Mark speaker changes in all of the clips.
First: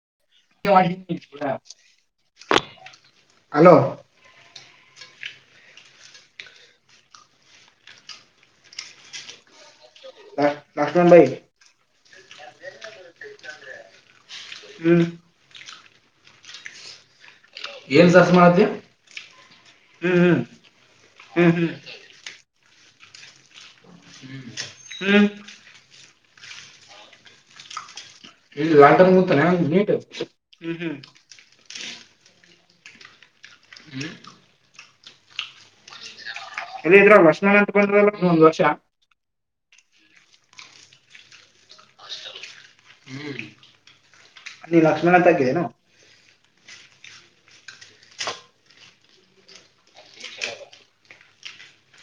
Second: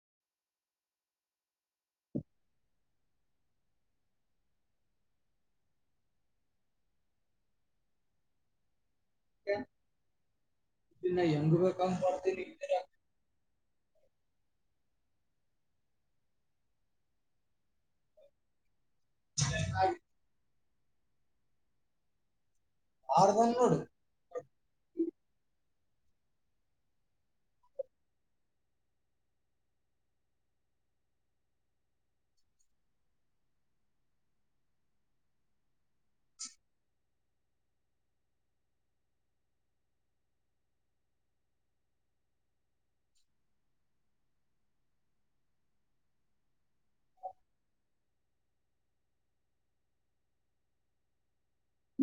Speaker 1: [inaudible] Hello Lakshman
Speaker 2: ನ್ನ
Speaker 1: ಭಾಯಿ
Speaker 2: ಎಂಗು ಬಗಾ ಕೊರತೆ ನಿರ
Speaker 1: ಹ್ಮ್ ಏನ್ ಸರ್ಚ್ ಹ್ಮ್ ಹ್ಮ್ ಹ್ಮ್ ಹ್ಮ್
Speaker 2: ಆರುದೋಡು
Speaker 1: ಹ್ಮ್ ಹ್ಮ್ ಇಲ್ಲಿ ಲಾಟನ್ ಮೂತಾನೆ ಮೀಟ್ಟು ಹ್ಮ್ ಹ್ಮ್. ಹ್ಮ ಅಲ್ಲ ಇದ್ರೆ ವರ್ಷ ನಂತ ಬಂದಲ್ಲ ಒಂದ್ ವರ್ಷ. ಹ್ಮ ನೀ ಲಕ್ಷ್ಮೀನಾಥನು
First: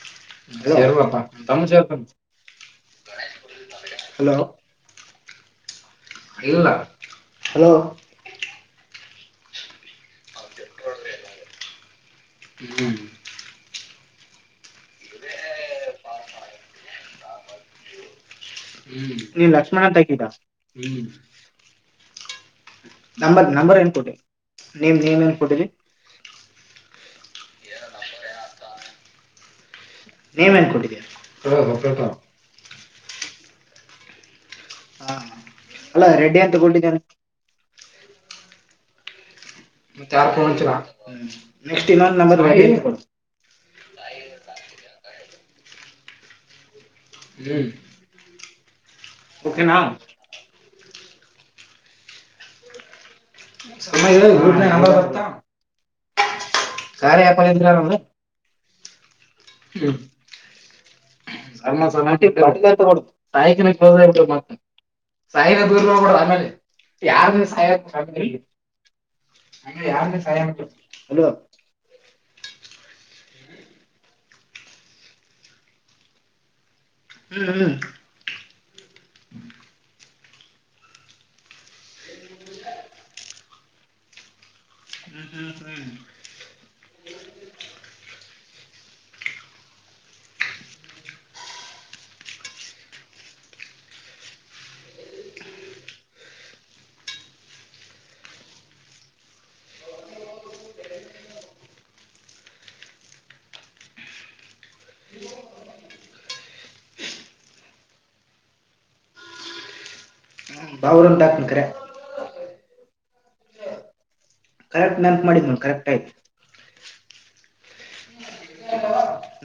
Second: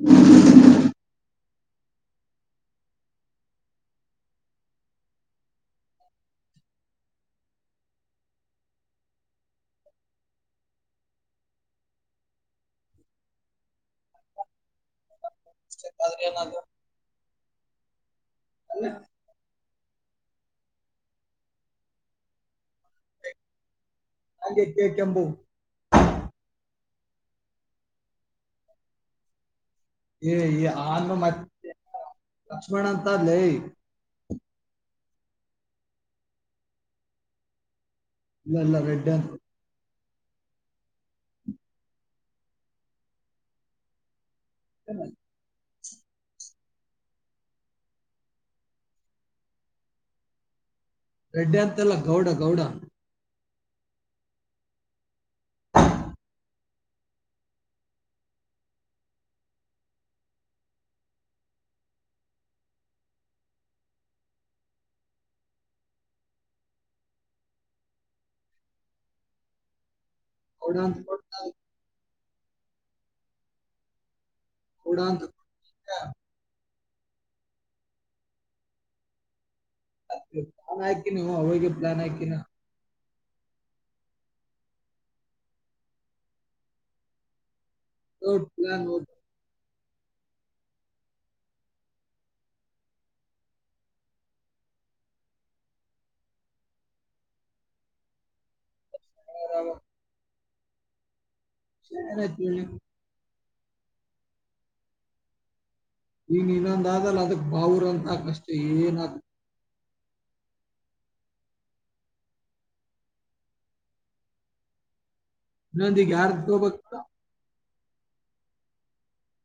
Speaker 2: ಹ್ಮ
Speaker 1: ಅ ಸವಪ್ಪ ತಮ್ಮ ಸ ತ. ಹಲೋ ಇಲ್ಲ ಹಲೋ ಗುಮ
Speaker 2: ತಾದದಲ್ಲಿನ್ನದು.
Speaker 1: ಹ್ಮ್ ನೀನ್ ಲಕ್ಷ್ಮಣ ಅಂತ ಹಾಕಿದ ಹ್ಮ್. ನಂಬರ್ ನಂಬರ್ ಏನ್ ಕೊಟ್ಟಿ
Speaker 2: ಹಂಗೆ ಕೆ
Speaker 1: ನೀಮ್ ನೀಮ್
Speaker 2: ಕೆಂಬು
Speaker 1: ಏನ್ ಕೊಟ್ಟರಿ.
Speaker 2: ಏ
Speaker 1: ನೇಮ್ ಏನ್ ಕೊಟ್ಟಿದ್ಯಾ
Speaker 2: ಆನ್ ಮತ್ತೆ
Speaker 1: ಹೌದು, ಹೌದು.
Speaker 2: ಲಕ್ಷ್ಮಣ ಅಂತ ಲೈ
Speaker 1: ಹಾ ಅಲ್ಲ ರೆಡ್ಡಿ ಅ ತಗೊಡಿದ್ದಿದ್ದಾರೆ.
Speaker 2: ಇಲ್ಲ ಇಲ್ಲ [unintelligible]
Speaker 1: ಮತ್ತು ನೆಕ್ಸ್ಟ್ [unintelligible]
Speaker 2: ಹ್ಮ
Speaker 1: ಹ್ಮ್ ಓಕೆನಾ
Speaker 2: ರೆಡ್ಡಿ ಅಂತೆಲ್ಲ ಗೌಡ ಗೌಡ
Speaker 1: ಸಮಮ್ಮ ಇ ನ ಬರ್ತಾ. ಕಾರ ಯಾಕೋ ಯಾಪಾರ್ದ ನಮಗೆ. ಹ್ಮ ಅಮ್ಮ ಸ ನಟಟತ ಕೊಡ ಸಾಯಕಿನಟ್ಟ ಮತ್ತ ಸಾಯಿಬ ದೂರ್ ನಬಡ ಆಮೇಲೆ ಯಾರಿ ಹಂಗ ಯಾರ ಸಹಾಯ ಉಂಟು
Speaker 2: ಗೌಡ ಅಂತ
Speaker 1: ಅಲೋ
Speaker 2: ಕೊಟ್ಟು ನಾನು ಹಡಾ ಹ
Speaker 1: ಹ್ಮ್ ಹ್ಮ್
Speaker 2: ಪಲಾನ್ ಹಾಕತಿ ನೀವು ಅವಾಗ ಪ್ಲಾನ್ ಹಾಕತಿ.
Speaker 1: ಹ ಹಾ ಹಾ ಸ
Speaker 2: ಹೌ ಪ್ಲಾನ್. ಹೊರಗ [unintelligible] ಈಗ ಇನ್ನೊಂದಾದಲ್ ಅದಕ್ ಬಾವುರ ಅಂತಾಗಷ್ಟೆ ಏನಾಗತ.
Speaker 1: ಬಾವರಂತಾ ಕರೆ ಕರೆಕ್ಟ್ ನೆನಪ ಮಾಡಿದ್ ನ್ ಕರೆಕ್ಟ್
Speaker 2: ಇನ್ನೊಂದ್ ಈಗ
Speaker 1: ಆಯ್ತು
Speaker 2: ಯಾರ್ದು ತಗೋಬೇಕು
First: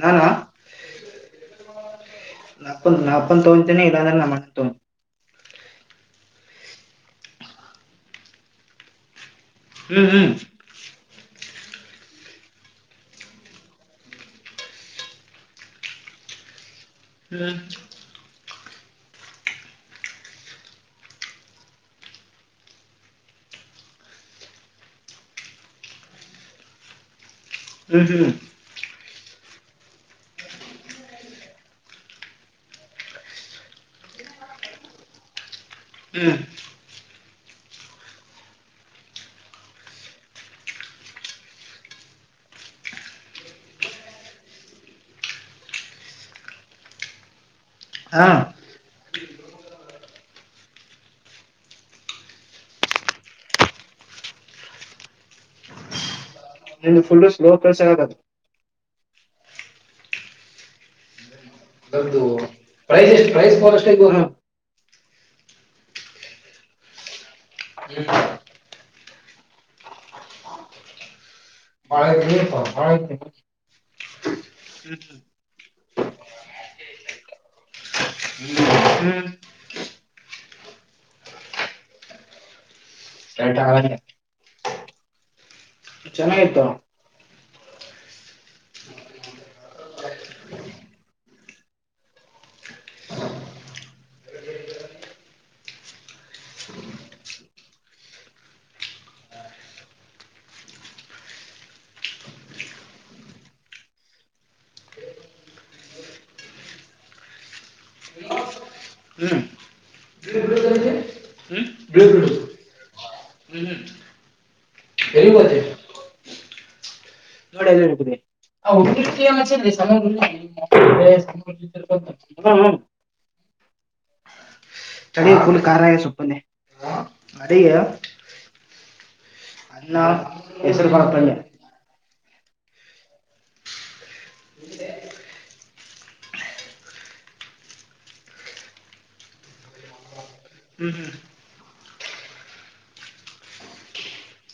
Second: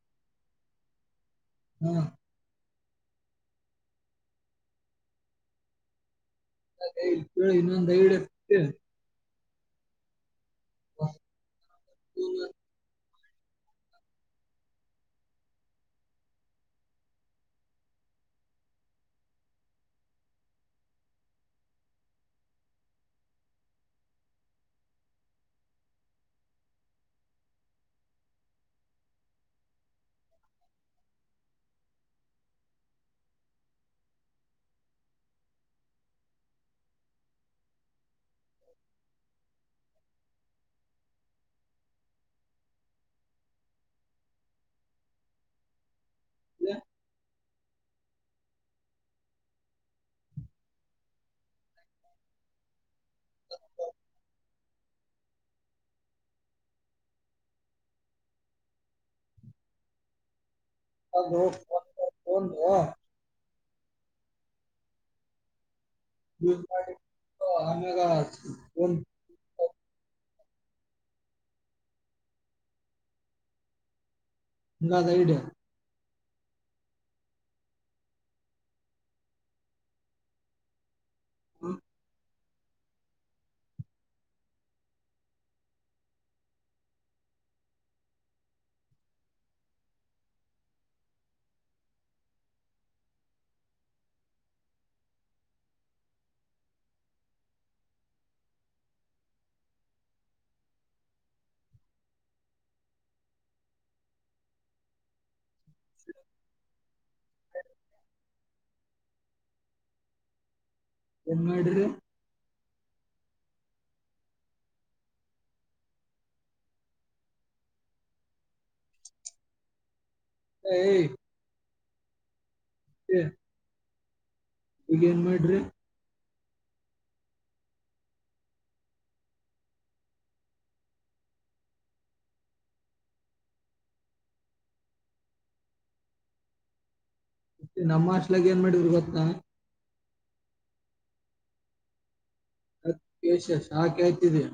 Speaker 1: ನಾನಾ
Speaker 2: ಹ್ಮ
Speaker 1: ನಾಪ ನಾಪ ತಂತೆನೆ ಇಲ್ಲಂದ ಮ ತ [inaudible]
Speaker 2: ಅ ಕೇಳಿ ನೊಂದು ಡೆೇಳಿ [inaudible]
Speaker 1: ಹ್ಮ್ ಹ್ಮ್ [unintelligible]
Speaker 2: ಹ [inaudible]
Speaker 1: ಹ [inaudible] ಹ್ಮ್ ಹ್ಮ್ ಹ್ಮ
Speaker 2: ಹ
Speaker 1: ಹಾ
Speaker 2: ಹ [inaudible]
Speaker 1: ನಿಮ ಫುಲ್ಲು ಸ್ಲೋ ಕೆಲ್ಸ ಆದು
Speaker 2: ಹಲೋ
Speaker 1: ದೌದು ಪ್ರೈಸ್ ಎಷ್ಟ ಪ್ರೈಸ್ ಬಷ್ಟಗೋ [unintelligible]
Speaker 2: ದ ಮಾಡ ಅಕ [inaudible]
Speaker 1: ಬಾಳಪ್ಪ ಭಾಳ ಐತ [inaudible]
Speaker 2: ಹಂಗದ ಇಡು
Speaker 1: ಹ್ಮ್ ಹ್ಮ್
Speaker 2: ಹ್ಮ [inaudible]
Speaker 1: [unintelligible] ಚೆನ್ನಾಗಿತ್ತು [inaudible]
Speaker 2: [inaudible]
Speaker 1: ಹ್ಮ್ ಹ್ಮ್ ಹ್ಮ್
Speaker 2: ಎಂಗಾಡಿಗೆ [unintelligible]
Speaker 1: ಹ್ಮ್ ಎಲ್ಲಿ ಹೋದೆ? [unintelligible] [inaudible]
Speaker 2: ಏಯ್ ಏ, ಈಗ ಏನ್
Speaker 1: ಚಳಿ
Speaker 2: ಮಾಡ್ರಿ
Speaker 1: ಫುಲ್ ಕಾರ ಸೂಪನಿ [inaudible] ಅದೇಯಾ ಅನ್ನ ಹೆಸರು ಬರ್ತನೆ ಹ [unintelligible]
Speaker 2: ನಮ್ಮ ಸ್ಲಾಗ್ ಏನ್ ಮಾಡಿದ್ರು ಗೊತ್ತಾ
Speaker 1: ಹ್ಮ್ ಹ್ಮ್
Speaker 2: ಅದ ಯಶಸ್ ಹಾ ಕೇತಿದಯ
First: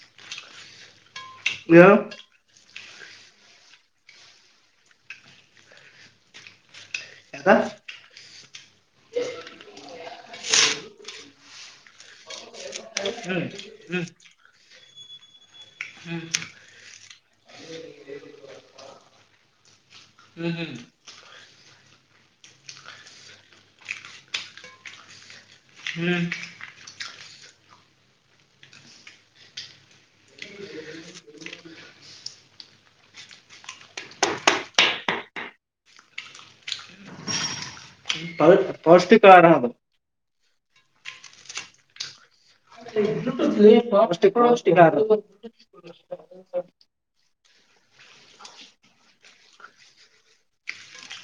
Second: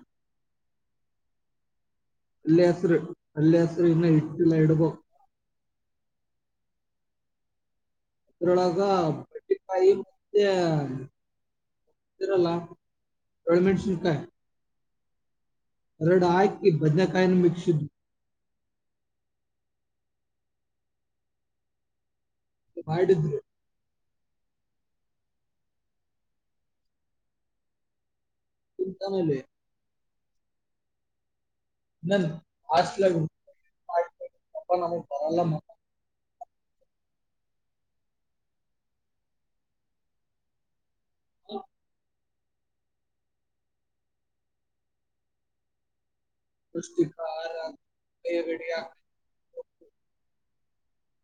Speaker 1: ಯಾವ [inaudible]
Speaker 2: ಅಲ್ಲರು ಅಲ್ಲಾಸರು ಇನ್ನ ಇಟ್ಟಿಲ್ಲ ಇಡುಬೆಕ್
Speaker 1: ಯದಾ
Speaker 2: ಅದ್ರೊಳಗ ಬಟ್ಟೆಕಾಯಿ ಮತ್ತೆರಲ್ಲ
Speaker 1: ಹ್ಮ್ ಹ್ಮ್
Speaker 2: ರಡ
Speaker 1: ಹ್ಮ್
Speaker 2: ಆಯ್ಕ್ ಭದನಕಾಯನು ಮ [inaudible] ಶುದ್ಧ
Speaker 1: ಹ್ಮ್ ಹ್ಮ್
Speaker 2: ಮಾಡಿದ್ರು
Speaker 1: ಹ್ಮ್
Speaker 2: ಚಿಂತಾ ನಲೆ
Speaker 1: [inaudible]
Speaker 2: ನ ಆಸ್ ಲ ಬರಲ್ಲ ಮತ [unintelligible]
Speaker 1: ಪೌ ಪೌಷ್ಟಿಕ ಆಹಾರ ಅದ
Speaker 2: ಹ [inaudible]
Speaker 1: ಪೌಷ್ಟಿಕ ಪೌಷ್ಟಿಕ ಆಹಾರ ಅದು.
Speaker 2: [unintelligible] [unintelligible]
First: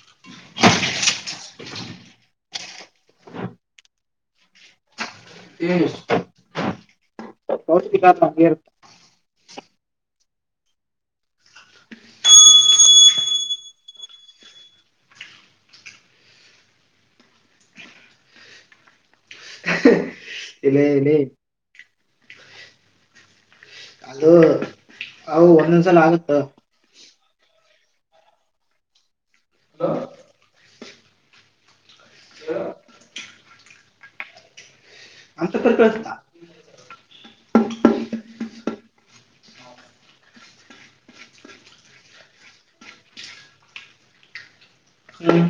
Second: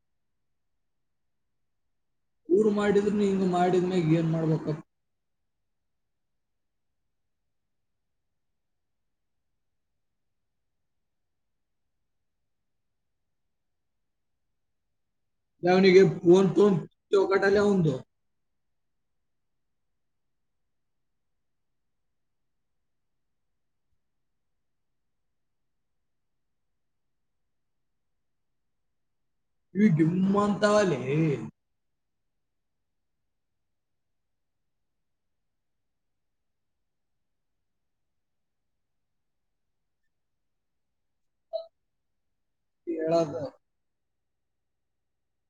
Speaker 1: [inaudible]
Speaker 2: ಊರು ಮಾಡಿದ್ರು ಹಂಗ ಮಾಡಿದ್ಮ್ಯಾಗ ಏನ್ ಮಾಡ್ಬೇಕತ್
Speaker 1: [unintelligible]
Speaker 2: [unintelligible]
Speaker 1: ಎಲೆ ಲೆ ಅದು ಅವು ಒಂದೊಂದ್ಸಲ ಆಗುತ್ತೆ
Speaker 2: ಜುಮ್ಮಂತಾವಲೇ
Speaker 1: ಹ [unintelligible]
Speaker 2: ಹೇಳಳದ
Speaker 1: ಹ್ಮ್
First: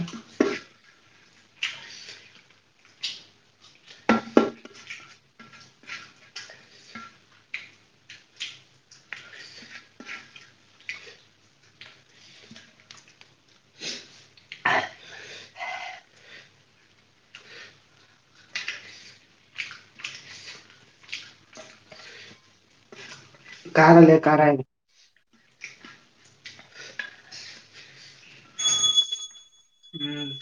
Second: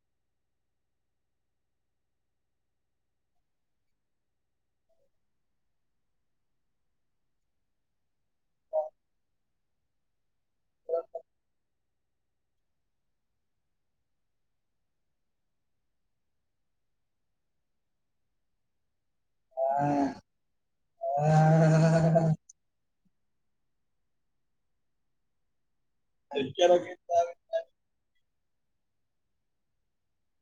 Speaker 2: ಹಾ [unintelligible]
Speaker 1: ಕಾರಾರಲ್ಲೇ ಕಾರಾಯ
Speaker 2: [unintelligible]
Speaker 1: ಹ್ಮ್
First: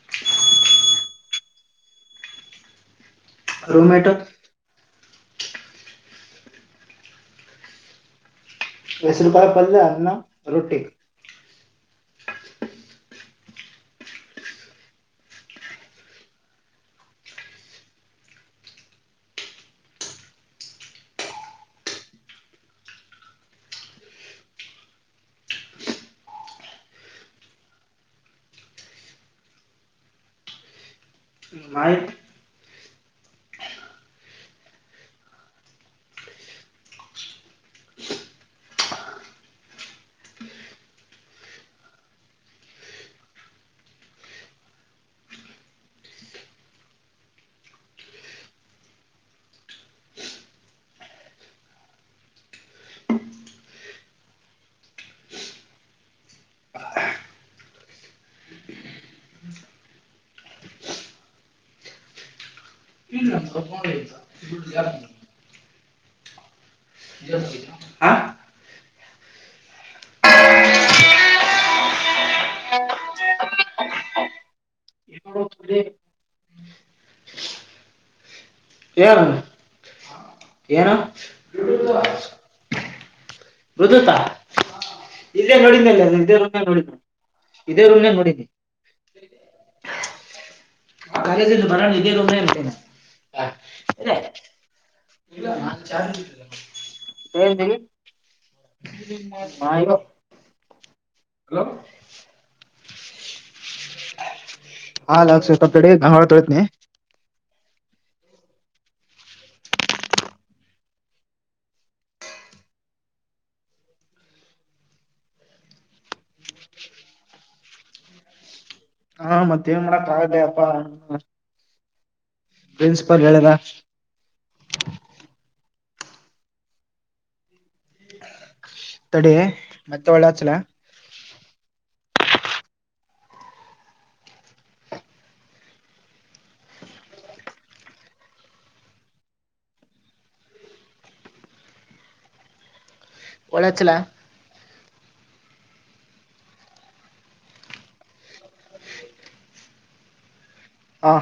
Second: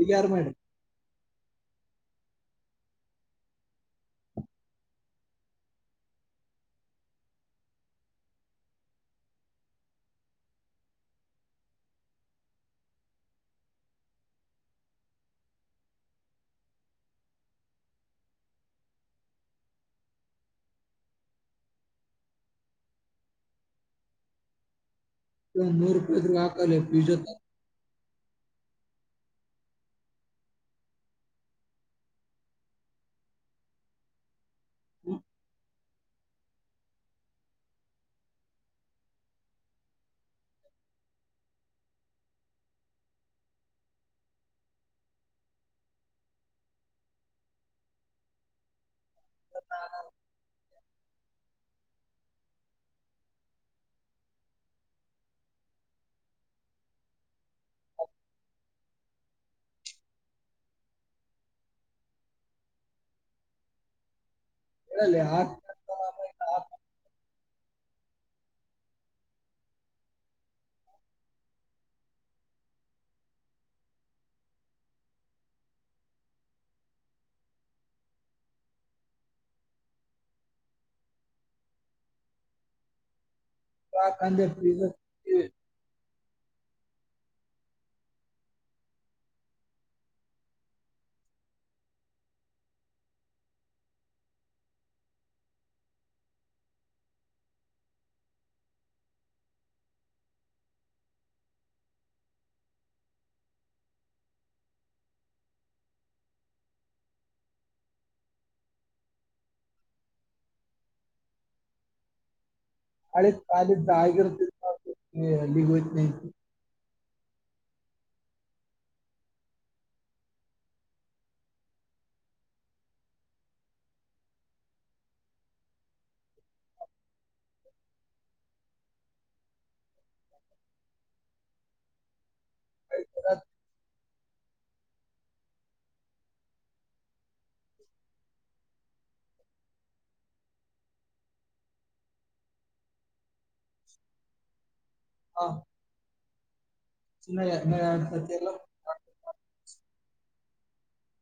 Speaker 2: ಇಲ್ಲಿ ಯಾರ್ ಮನೆ
Speaker 1: ರೂಮ್ಮೇಟ್ ಹೆಸರು ಕಾಯಿ ಪಲ್ಯ ಅನ್ನ ರೊಟ್ಟಿ
Speaker 2: ಮೂರುಭೇದರು ಹಾಕಲೇ ಬಿಜುದು
Speaker 1: ಮಾಡಿ
Speaker 2: [unintelligible]
Speaker 1: [inaudible]
Speaker 2: [unintelligible]
Speaker 1: ಆ? ಏನು ಏನು ಗದುತಾ
Speaker 2: ಹಾಕಂದೆ ಪಿಜ್ಜಾ
Speaker 1: ಇಲ್ಲೇ ನೋಡಿದ್ದಲ್ಲೆ [unintelligible] ಇದೇ ರುಮನೆ ನೋಡಿದಿ [unintelligible] ಹಾ ಹ ಇ [inaudible] ಹಲೋ ಹಾ ಲಕ್ಷ [inaudible] ತ ತಡೆ ಗಂಗಾಳ ತೊಳತ್ನೀ
Speaker 2: ಅಳ ಕಾಲ ಜಾಯಗರ ಲಿಗಯ ನ [unintelligible]
Speaker 1: ಹಾ ಮತ್ತೆ ನ್ ಮಾಡಕ್ ಆಗಲ್ಲೆ ಅಪ್ಪಾ ಪ್ರಿನ್ಸಿಪಲ್ ಹೇಳದ ತಡೆ ಮತ್ತೆ ಒಳ್ಳೆಚ್ಚಲ ಒಳಚ್ಚಲ
Speaker 2: ಹಾ ಸನ್ನ ಎಲ್ಲ [unintelligible]
Speaker 1: ಆ